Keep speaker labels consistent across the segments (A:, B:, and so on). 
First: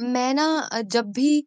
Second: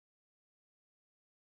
A: मैं ना जब भी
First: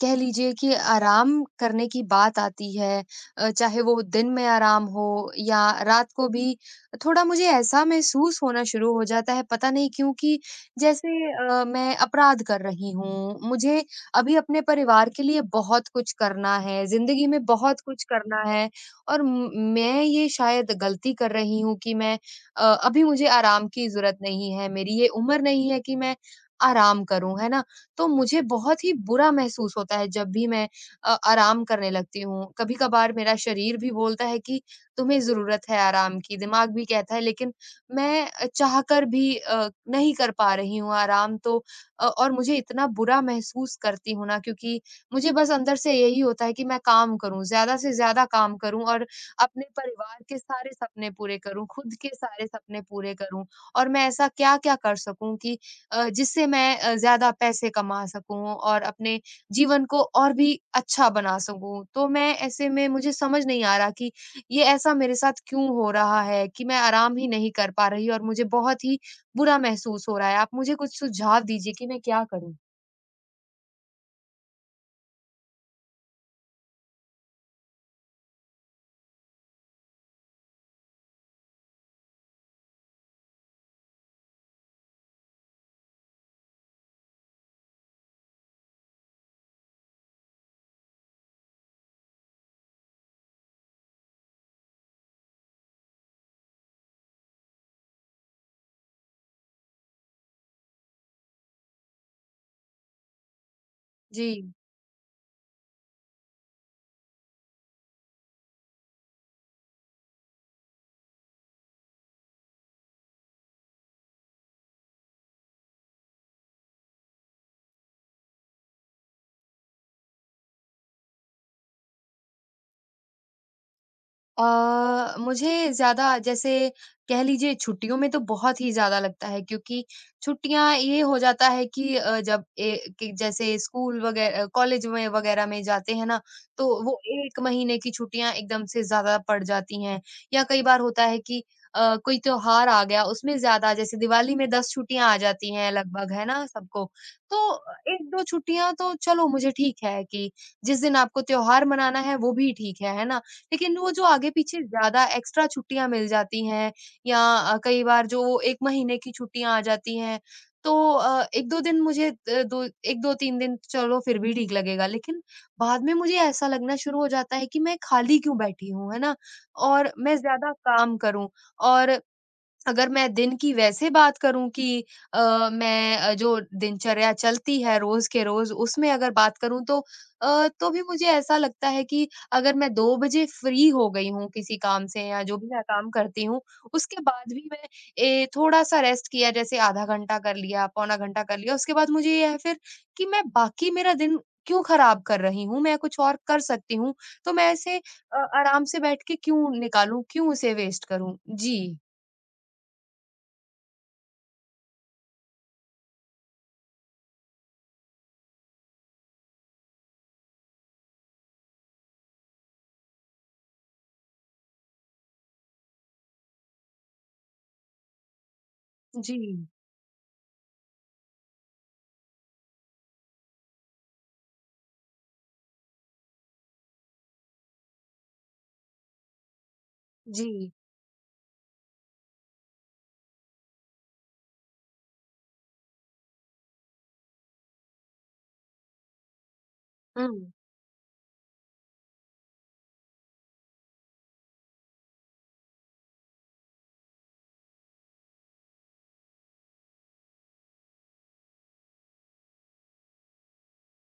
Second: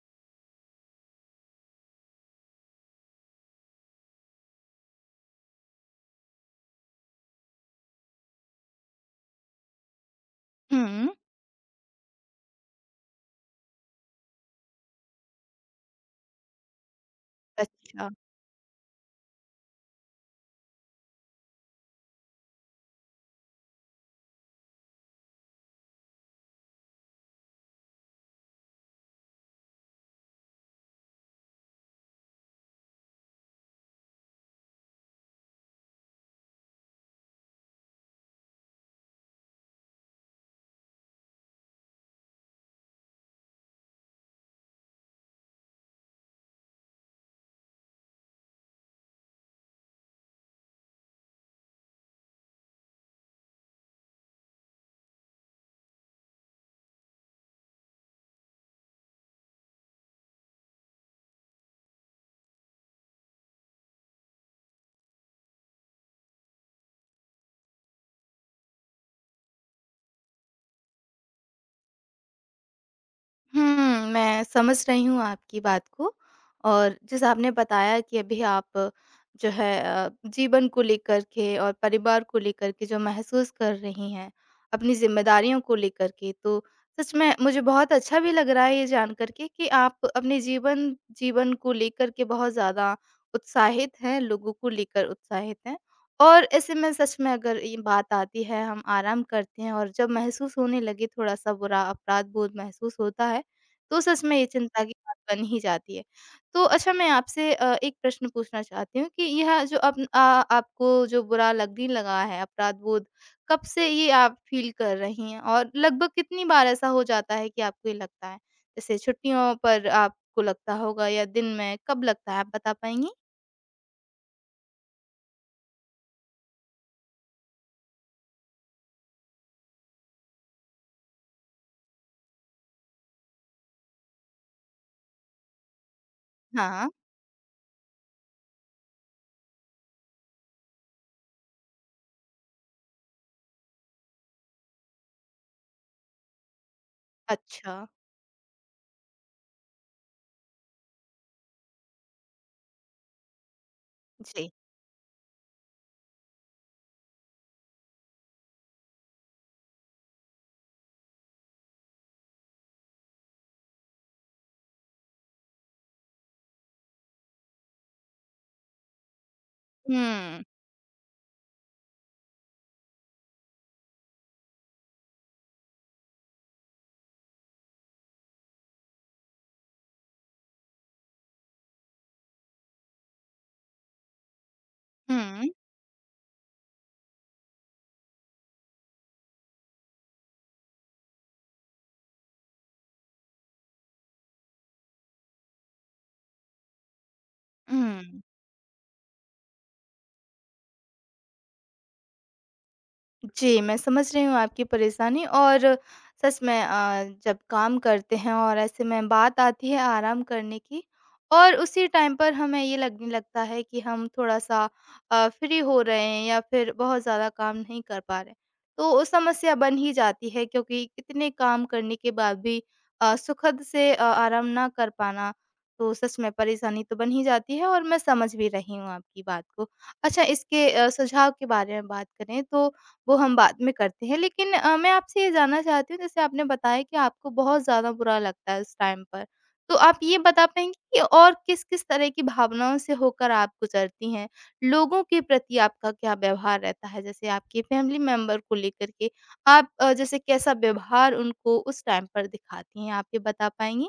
A: कह लीजिए कि आराम करने की बात आती है, चाहे वो दिन में आराम हो या रात को भी, थोड़ा मुझे ऐसा महसूस होना शुरू हो जाता है, पता नहीं क्यों कि जैसे
B: हुँ।
A: मैं अपराध कर रही हूँ। मुझे अभी अपने परिवार के लिए बहुत कुछ करना है, जिंदगी में बहुत कुछ
B: अच्छा।
A: करना है, और मैं ये शायद गलती कर रही हूँ कि मैं, अभी मुझे आराम की जरूरत नहीं है, मेरी ये उम्र नहीं है कि मैं आराम करूं, है ना। तो मुझे बहुत ही बुरा महसूस होता है जब भी मैं आराम करने लगती हूँ। कभी-कभार मेरा शरीर भी बोलता है कि तुम्हें ज़रूरत है आराम की, दिमाग भी कहता है, लेकिन मैं चाहकर भी नहीं कर पा रही हूँ आराम। तो और मुझे इतना बुरा महसूस करती हूँ ना, क्योंकि मुझे बस अंदर से यही होता है कि मैं काम करूँ, ज़्यादा से ज़्यादा काम करूँ और अपने परिवार के सारे सपने पूरे करूँ, खुद के सारे सपने पूरे करूँ, और मैं ऐसा क्या-क्या कर सकूँ कि जिससे मैं ज़्यादा पैसे कमा सकूँ और अपने जीवन को और भी अच्छा बना सकूँ। तो मैं ऐसे में मुझे समझ नहीं आ रहा कि ये ऐसा मेरे साथ क्यों हो रहा है कि मैं आराम ही नहीं कर पा रही और मुझे बहुत ही बुरा महसूस हो रहा है। आप मुझे कुछ सुझाव दीजिए कि मैं क्या करूँ?
B: मैं समझ रही हूँ आपकी बात को। और जैसा आपने बताया कि अभी आप जो है जीवन को लेकर के और परिवार को लेकर के जो महसूस कर रही हैं, अपनी ज़िम्मेदारियों को लेकर के, तो सच में मुझे बहुत अच्छा भी लग रहा है ये जान कर के कि आप अपने जीवन जीवन को लेकर के बहुत ज़्यादा उत्साहित हैं, लोगों को लेकर उत्साहित हैं। और ऐसे में सच में अगर ये बात आती है, हम आराम करते हैं और जब महसूस होने लगे थोड़ा-सा बुरा, अपराध बोध महसूस होता है, तो सच में ये
A: जी।
B: चिंता की बात बन ही जाती है। तो अच्छा, मैं आपसे एक प्रश्न पूछना चाहती हूँ कि यह आपको जो बुरा लगने लगा है अपराध-बोध, कब से ये आप फ़ील कर रही हैं? और लगभग कितनी बार ऐसा हो जाता है कि आपको ये लगता है? जैसे छुट्टियों पर आपको लगता होगा या दिन में, कब लगता है आप बता पाएँगी?
A: मुझे ज़्यादा, जैसे कह लीजिए, छुट्टियों में तो बहुत ही ज़्यादा लगता है, क्योंकि छुट्टियाँ ये हो जाता है कि कि जैसे स्कूल वगैरह कॉलेज में वगैरह में जाते हैं ना, तो
B: हाँ।
A: वो एक महीने की छुट्टियाँ एकदम से ज़्यादा पड़ जाती हैं, या कई बार होता है कि कोई त्योहार आ गया, उसमें ज्यादा, जैसे दिवाली में दस छुट्टियां आ जाती हैं लगभग, है ना सबको। तो
B: अच्छा।
A: एक दो छुट्टियां तो चलो मुझे ठीक है कि जिस दिन आपको त्योहार मनाना है वो भी ठीक है ना। लेकिन वो जो
B: जी।
A: आगे-पीछे ज़्यादा एक्स्ट्रा छुट्टियाँ मिल जाती हैं, या कई बार जो 1 महीने की छुट्टियाँ आ जाती हैं, तो 1-2 दिन मुझे, अ, दो 1-2-3 दिन चलो फिर भी ठीक लगेगा, लेकिन बाद में मुझे ऐसा लगना शुरू हो जाता है कि मैं खाली क्यों बैठी हूँ, है ना, और मैं
B: हुँ।
A: ज़्यादा काम करूँ। और अगर मैं दिन की वैसे बात करूँ, कि मैं जो दिनचर्या चलती है रोज़ के रोज़, उसमें अगर बात करूँ, तो तो भी मुझे ऐसा लगता है कि अगर मैं 2 बजे फ्री हो गई हूँ किसी काम से या जो
B: हुँ।
A: भी मैं काम करती हूँ, उसके बाद भी मैं थोड़ा-सा रेस्ट किया, जैसे आधा घंटा कर लिया, पौना घंटा कर लिया, उसके बाद मुझे ये है फिर कि मैं बाकी मेरा दिन क्यों खराब कर रही हूँ? मैं कुछ और कर सकती हूँ, तो मैं ऐसे
B: हुँ।
A: आराम से बैठ के क्यों निकालूँ? क्यों उसे वेस्ट करूँ? जी।
B: जी, मैं समझ रही हूँ आपकी परेशानी। और सच में जब काम करते हैं और ऐसे में बात आती है आराम करने की, और उसी टाइम पर हमें ये लगने लगता है कि हम थोड़ा-सा फ्री हो रहे हैं या फिर बहुत ज़्यादा काम नहीं कर पा रहे। तो वो
A: जी।
B: समस्या बन ही जाती है, क्योंकि इतने काम करने के बाद भी सुखद से आराम ना कर पाना, तो सच में परेशानी तो बन ही जाती है, और मैं समझ भी रही हूँ आपकी बात को। अच्छा,
A: जी।
B: इसके सुझाव के बारे में बात करें तो वो हम बाद में करते हैं। लेकिन मैं आपसे ये जानना चाहती हूँ, जैसे आपने बताया कि आपको बहुत ज़्यादा बुरा लगता है उस टाइम पर। तो आप ये
A: हुँ।
B: बता पाएँगी कि और किस-किस तरह की भावनाओं से होकर आप गुज़रती हैं? लोगों के प्रति आपका क्या व्यवहार रहता है? जैसे आपके फैमिली मेंबर को लेकर के आप जैसे कैसा व्यवहार उनको उस टाइम पर दिखाती हैं? आप ये बता पाएँगी?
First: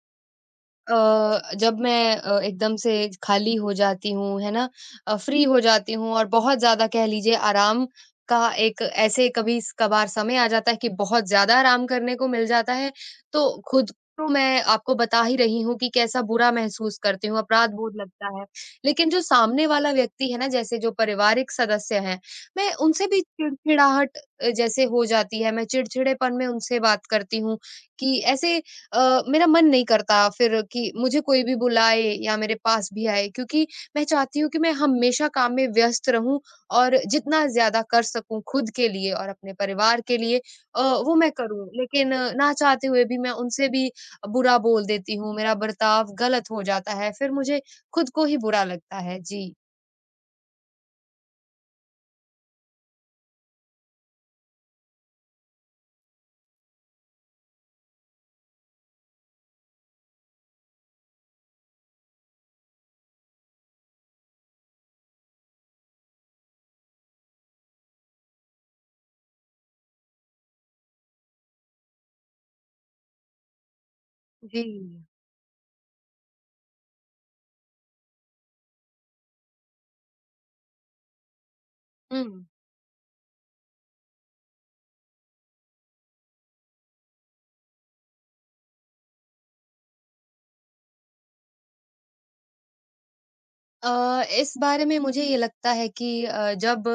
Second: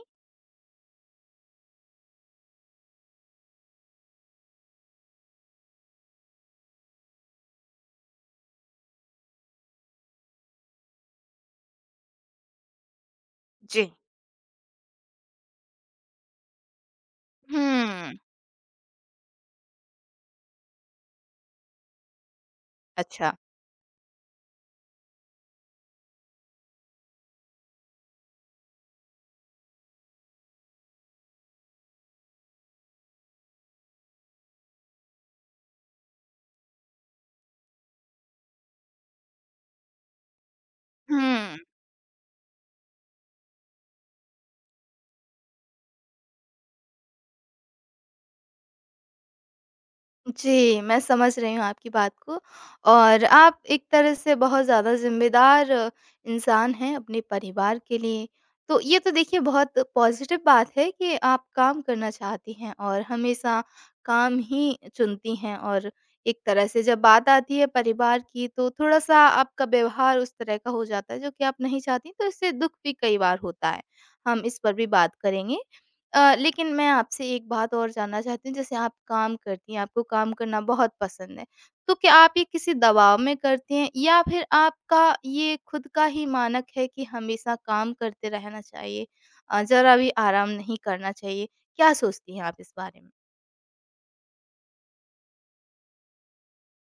A: जब मैं एकदम से खाली हो जाती हूँ, है ना? फ्री हो जाती हूँ और बहुत ज़्यादा, कह लीजिए, आराम का एक ऐसे कभी-कभार समय आ जाता है कि बहुत ज़्यादा आराम करने को मिल जाता है, तो
B: जी।
A: खुद को मैं आपको बता ही रही हूँ कि कैसा बुरा महसूस करती हूँ, अपराध-बोध
B: हुँ।
A: लगता है। लेकिन जो सामने वाला व्यक्ति है ना, जैसे जो पारिवारिक सदस्य हैं, मैं उनसे भी
B: अच्छा।
A: चिड़चिड़ाहट जैसे हो जाती है। मैं चिड़चिड़ेपन में उनसे बात करती हूँ कि ऐसे मेरा मन नहीं करता फिर कि मुझे कोई भी बुलाए या मेरे पास भी आए, क्योंकि मैं चाहती हूँ कि मैं हमेशा काम में व्यस्त रहूं और जितना ज्यादा कर सकूं खुद के लिए और अपने परिवार के लिए वो मैं
B: हुँ।
A: करूं, लेकिन ना चाहते हुए भी मैं उनसे भी बुरा बोल देती हूँ, मेरा बर्ताव गलत हो जाता है, फिर मुझे खुद को ही बुरा लगता है। जी।
B: जी, मैं समझ रही हूँ आपकी बात को। और आप एक तरह से बहुत ज़्यादा ज़िम्मेदार इंसान हैं अपने परिवार के लिए। तो ये तो देखिए बहुत पॉज़िटिव बात है कि आप काम करना चाहती हैं और हमेशा काम ही चुनती हैं। और एक तरह से जब बात आती है परिवार की, तो थोड़ा-सा आपका व्यवहार उस तरह का हो जाता है जो कि आप नहीं चाहती, तो इससे दुःख भी कई बार होता है। हम इस
A: जी।
B: पर भी बात करेंगे। लेकिन मैं आपसे एक बात और जानना चाहती हूँ, जैसे आप काम करती हैं, आपको काम करना बहुत पसंद है, तो क्या आप ये
A: हम्म।
B: किसी दबाव में करती हैं या फिर आपका ये खुद का ही मानक है कि हमेशा काम करते रहना चाहिए, ज़रा भी आराम नहीं करना चाहिए? क्या सोचती हैं आप इस बारे में?
A: इस बारे में मुझे ये लगता है कि अ, जब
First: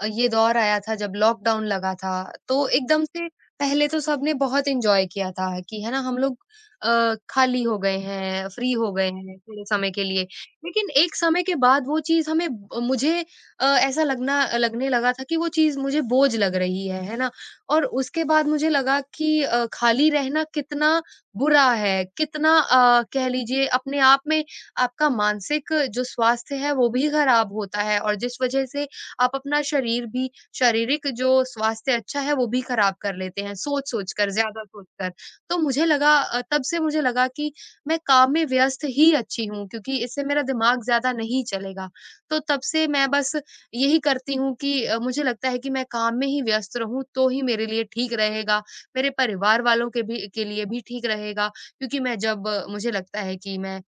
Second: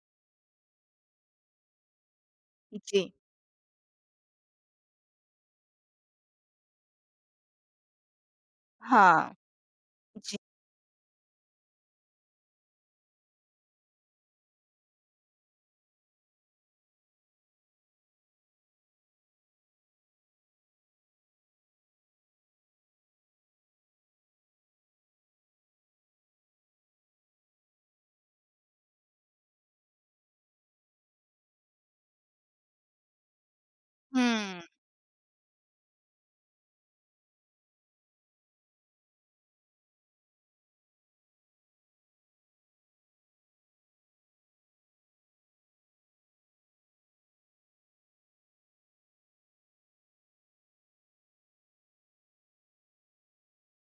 A: अ, ये दौर आया था, जब लॉकडाउन लगा था, तो एकदम
B: जी।
A: से पहले तो सबने बहुत एन्जॉय किया था कि है ना, हम लोग खाली हो गए हैं, फ्री हो गए
B: हाँ।
A: हैं थोड़े समय के लिए।
B: जी।
A: लेकिन एक समय के बाद वो चीज़ हमें ब मुझे ऐसा लगना लगने लगा था कि वो चीज़ मुझे बोझ लग रही है ना। और उसके बाद मुझे लगा कि खाली रहना कितना बुरा है, कितना कह लीजिए, अपने आप में आपका मानसिक जो स्वास्थ्य है वो भी खराब होता है और जिस वजह से आप अपना शरीर भी, शारीरिक जो स्वास्थ्य अच्छा है वो भी खराब कर लेते हैं, सोच सोच कर,
B: हुँ।
A: ज्यादा सोच कर। तो मुझे लगा, तब से मुझे लगा कि मैं काम में व्यस्त ही अच्छी हूँ, क्योंकि इससे मेरा दिमाग ज्यादा नहीं चलेगा। तो तब से मैं बस यही करती हूँ कि मुझे लगता है कि मैं काम में ही व्यस्त रहूं तो ही मेरे लिए ठीक रहेगा, मेरे परिवार वालों के भी के लिए भी ठीक रहेगा, क्योंकि मैं जब मुझे लगता है कि मैं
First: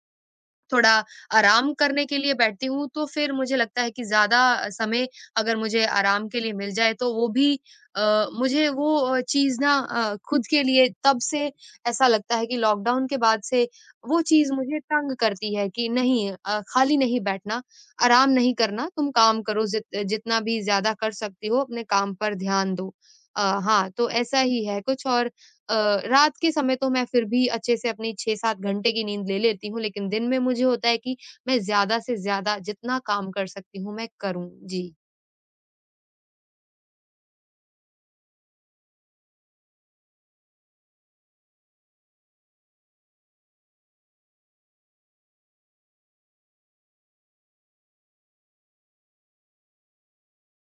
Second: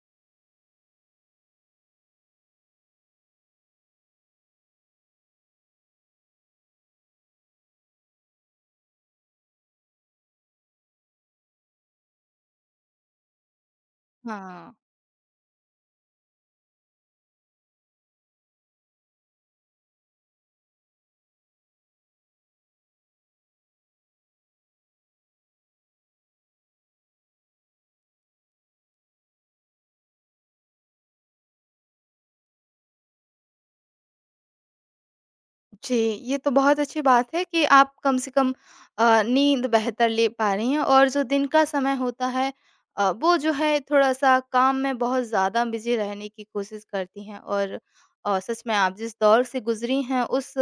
A: थोड़ा आराम करने के लिए बैठती हूँ, तो फिर मुझे लगता है कि ज़्यादा समय अगर मुझे आराम के लिए मिल जाए तो वो भी मुझे वो चीज़ ना, खुद के लिए तब से ऐसा लगता है कि लॉकडाउन के बाद से वो चीज़
B: हाँ।
A: मुझे तंग करती है कि नहीं, खाली नहीं बैठना, आराम नहीं करना, तुम काम करो जितना भी ज़्यादा कर सकती हो अपने काम पर ध्यान दो। हाँ, तो ऐसा ही है कुछ और। अ, रात के समय तो मैं फिर भी अच्छे से अपनी 6-7 घंटे की नींद ले लेती हूँ, लेकिन दिन में मुझे होता है कि मैं ज़्यादा से ज़्यादा जितना काम कर सकती हूँ, मैं करूँ। जी।
B: जी, ये तो बहुत अच्छी बात है कि आप कम से कम नींद बेहतर ले पा रही हैं, और जो दिन का समय होता है, वो जो है थोड़ा-सा काम में बहुत ज़्यादा बिज़ी रहने की कोशिश करती हैं। और सच में आप जिस दौर से गुज़री हैं, उस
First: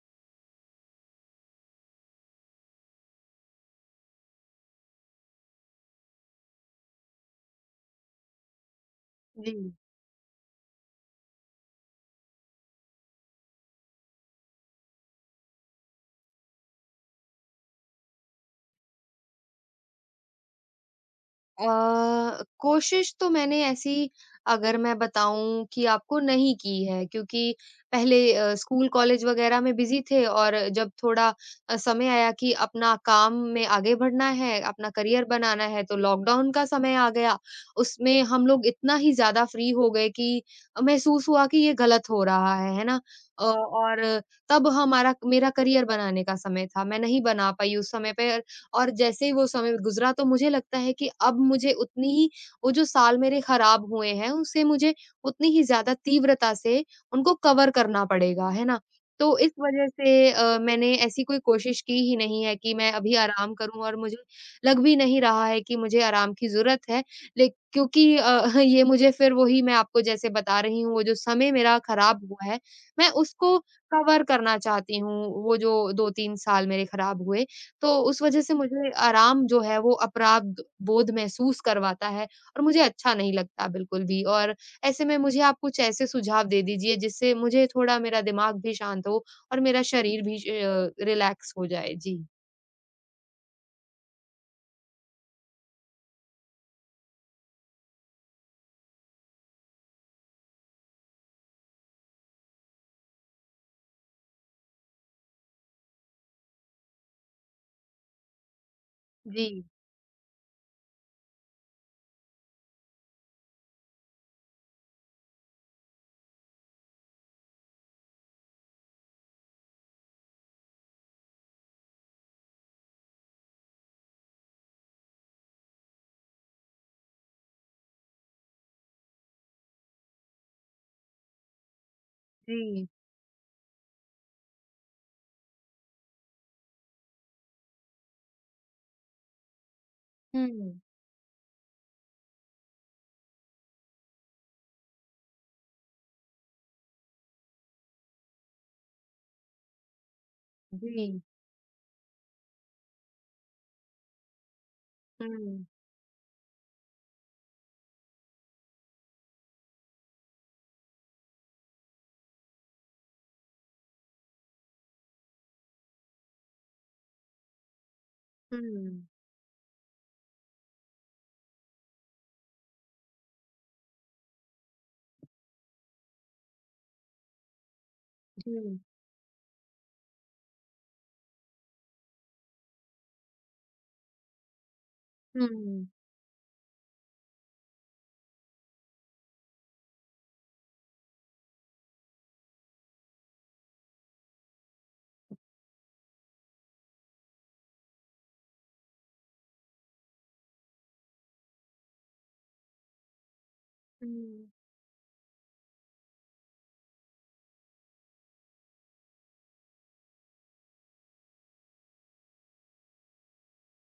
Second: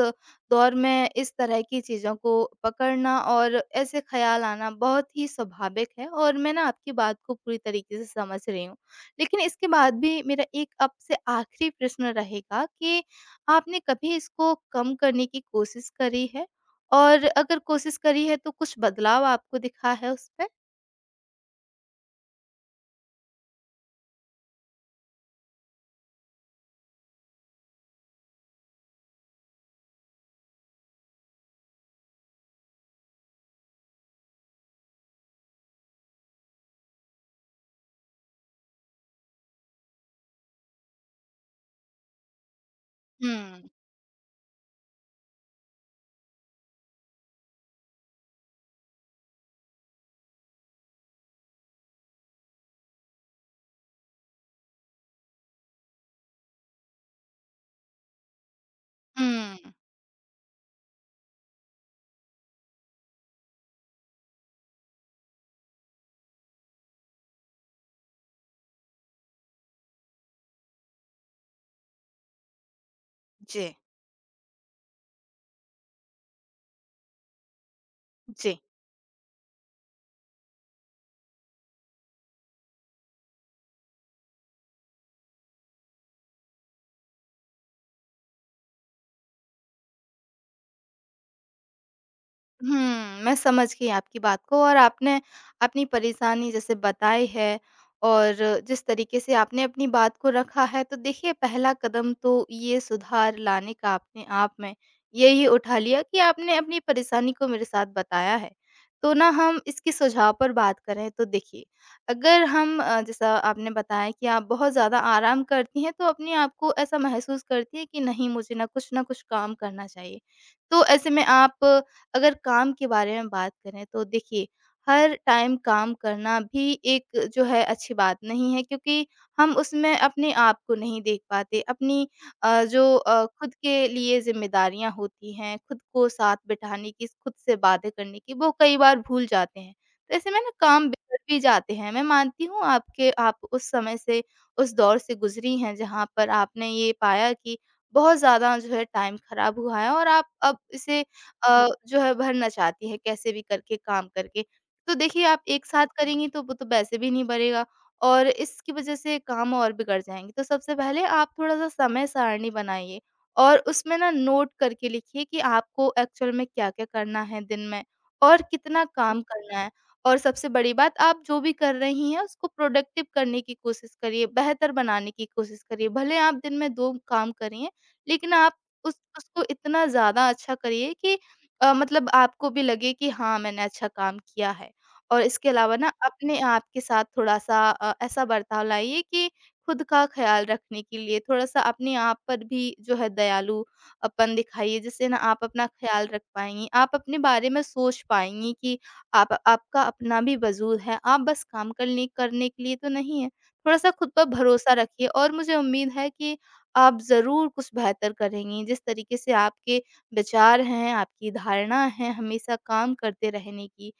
B: दौर में इस तरह की चीज़ों को पकड़ना और ऐसे ख़्याल आना बहुत ही स्वाभाविक है, और मैं ना आपकी बात को पूरी तरीके से समझ रही हूँ। लेकिन
A: जी।
B: इसके बाद भी मेरा एक आपसे आख़िरी प्रश्न रहेगा कि आपने कभी इसको कम करने की कोशिश करी है? और अगर कोशिश करी है, तो कुछ बदलाव आपको दिखा है उसमें?
A: कोशिश तो मैंने ऐसी, अगर मैं बताऊँ कि आपको, नहीं की है, क्योंकि पहले स्कूल कॉलेज वगैरह में बिज़ी थे और जब थोड़ा समय आया कि अपना काम में आगे बढ़ना है, अपना करियर बनाना है, तो लॉकडाउन का समय आ गया। उसमें हम लोग इतना ही ज़्यादा फ्री हो गए कि महसूस हुआ कि ये गलत हो रहा है ना।
B: हुँ,
A: और तब हमारा मेरा करियर बनाने का समय था, मैं नहीं बना पाई उस समय पे। और जैसे ही वो समय गुज़रा तो मुझे लगता है कि अब मुझे उतनी ही, वो जो साल मेरे खराब हुए हैं, उसे मुझे उतनी ही ज़्यादा तीव्रता से उनको कवर करना पड़ेगा, है ना। तो इस
B: हुँ।
A: वज़ह से मैंने ऐसी कोई कोशिश की ही नहीं है कि मैं अभी आराम करूँ, और मुझे लग भी नहीं रहा है कि मुझे आराम की ज़रूरत है। ले क्योंकि ये मुझे फिर वही मैं आपको जैसे बता रही हूँ, वो जो समय मेरा खराब हुआ है, मैं उसको
B: जी,
A: कवर करना चाहती हूँ, वो जो 2-3 साल मेरे खराब हुए। तो उस वजह से
B: जी।
A: मुझे आराम जो है वो अपराध बोध महसूस करवाता है और मुझे अच्छा नहीं लगता बिल्कुल भी, और ऐसे में मुझे आप कुछ ऐसे सुझाव दे दीजिए जिससे मुझे थोड़ा मेरा दिमाग भी शांत हो और मेरा शरीर भी रिलैक्स हो जाए। जी।
B: मैं समझ गई आपकी बात को। और आपने अपनी परेशानी जैसे बताई है और जिस तरीके से आपने अपनी बात को रखा है, तो देखिए पहला कदम तो ये सुधार लाने का अपने आप में यही उठा लिया कि आपने अपनी परेशानी को मेरे साथ बताया है। तो ना हम
A: जी,
B: इसके सुझाव पर बात करें, तो देखिए, अगर हम जैसा आपने बताया कि आप बहुत ज़्यादा आराम करती हैं, तो अपने आप को ऐसा महसूस करती हैं कि नहीं मुझे ना कुछ काम करना चाहिए। तो ऐसे में आप अगर काम के बारे में बात करें, तो देखिए, हर टाइम काम करना भी एक जो है अच्छी बात नहीं है, क्योंकि हम उसमें अपने आप को नहीं देख पाते, अपनी
A: जी।
B: जो खुद के लिए जिम्मेदारियां होती हैं, खुद को साथ बिठाने की, खुद से बातें करने की, वो कई बार भूल जाते हैं। तो ऐसे में ना
A: हुँ,
B: काम बिगड़ भी जाते हैं। मैं मानती हूँ आपके आप उस समय से, उस दौर से गुजरी हैं जहाँ पर आपने ये पाया कि बहुत ज्यादा जो है टाइम खराब हुआ है, और आप अब इसे
A: जी।
B: जो है भरना चाहती हैं, कैसे भी करके, काम करके। तो देखिए आप
A: हुँ,
B: एक साथ करेंगी तो वो तो वैसे भी नहीं भरेगा, और इसकी वज़ह से काम और बिगड़ जाएँगे। तो सबसे पहले आप थोड़ा-सा समय सारणी बनाइए, और उसमें ना नोट करके लिखिए कि आपको एक्चुअल में क्या-क्या करना है दिन में और कितना
A: हुँ,
B: काम करना है। और सबसे बड़ी बात, आप जो भी कर रही हैं उसको प्रोडक्टिव करने की कोशिश करिए, बेहतर बनाने की कोशिश करिए। भले आप दिन में दो काम करिए, लेकिन आप
A: जी।
B: उस उसको इतना ज़्यादा अच्छा करिए कि मतलब आपको भी लगे कि हाँ, मैंने अच्छा काम किया है। और इसके अलावा
A: हुँ,
B: ना अपने आप के साथ थोड़ा-सा ऐसा बर्ताव लाइए कि खुद का ख़्याल रखने के लिए थोड़ा-सा अपने आप पर भी जो है दयालूपन दिखाइए, जिससे ना आप अपना ख़्याल रख पाएँगी। आप अपने बारे में सोच पाएँगी कि आप आपका अपना भी वजूद है, आप बस काम करने करने के लिए तो नहीं है। थोड़ा-सा खुद पर
A: हुँ।
B: भरोसा रखिए, और मुझे उम्मीद है कि आप ज़रूर कुछ बेहतर करेंगी। जिस तरीके से आपके विचार हैं, आपकी धारणा है हमेशा काम करते रहने की,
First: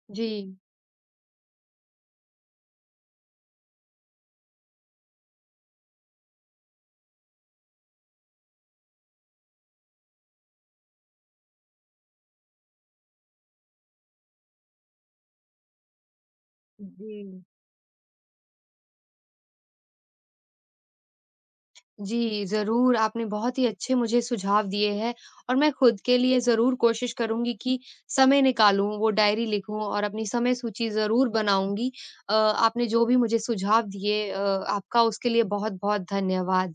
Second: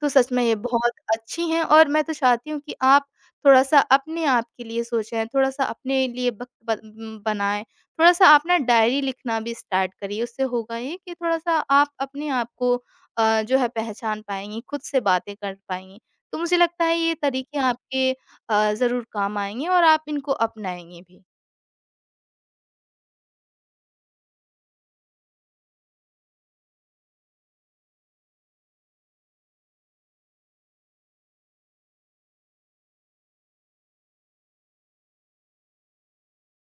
B: तो सच में ये
A: जी,
B: बहुत अच्छी हैं, और मैं तो चाहती हूँ कि आप थोड़ा-सा अपने आप के लिए सोचें, थोड़ा-सा अपने लिए वक़्त बनाएँ। थोड़ा-सा आप ना डायरी लिखना भी स्टार्ट करिए, उससे होगा ये कि थोड़ा-सा आप अपने आप को जो है पहचान पाएँगी, खुद से बातें कर पाएँगी। तो मुझे लगता है
A: जी।
B: ये तरीके आपके ज़रूर काम आएँगे, और आप इनको अपनाएँगी भी।
A: जी, ज़रूर, आपने बहुत ही अच्छे मुझे सुझाव दिए हैं, और मैं खुद के लिए ज़रूर कोशिश करूँगी कि समय निकालूँ, वो डायरी लिखूँ और अपनी समय सूची ज़रूर बनाऊँगी। आपने जो भी मुझे सुझाव दिए, आपका उसके लिए बहुत-बहुत धन्यवाद।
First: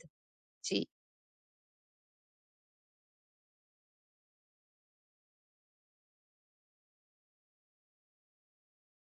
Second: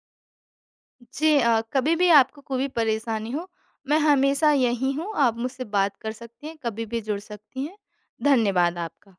A: जी।
B: जी, कभी भी आपको कोई भी परेशानी हो, मैं हमेशा यहीं हूँ, आप मुझसे बात कर सकती हैं, कभी भी जुड़ सकती हैं। धन्यवाद आपका।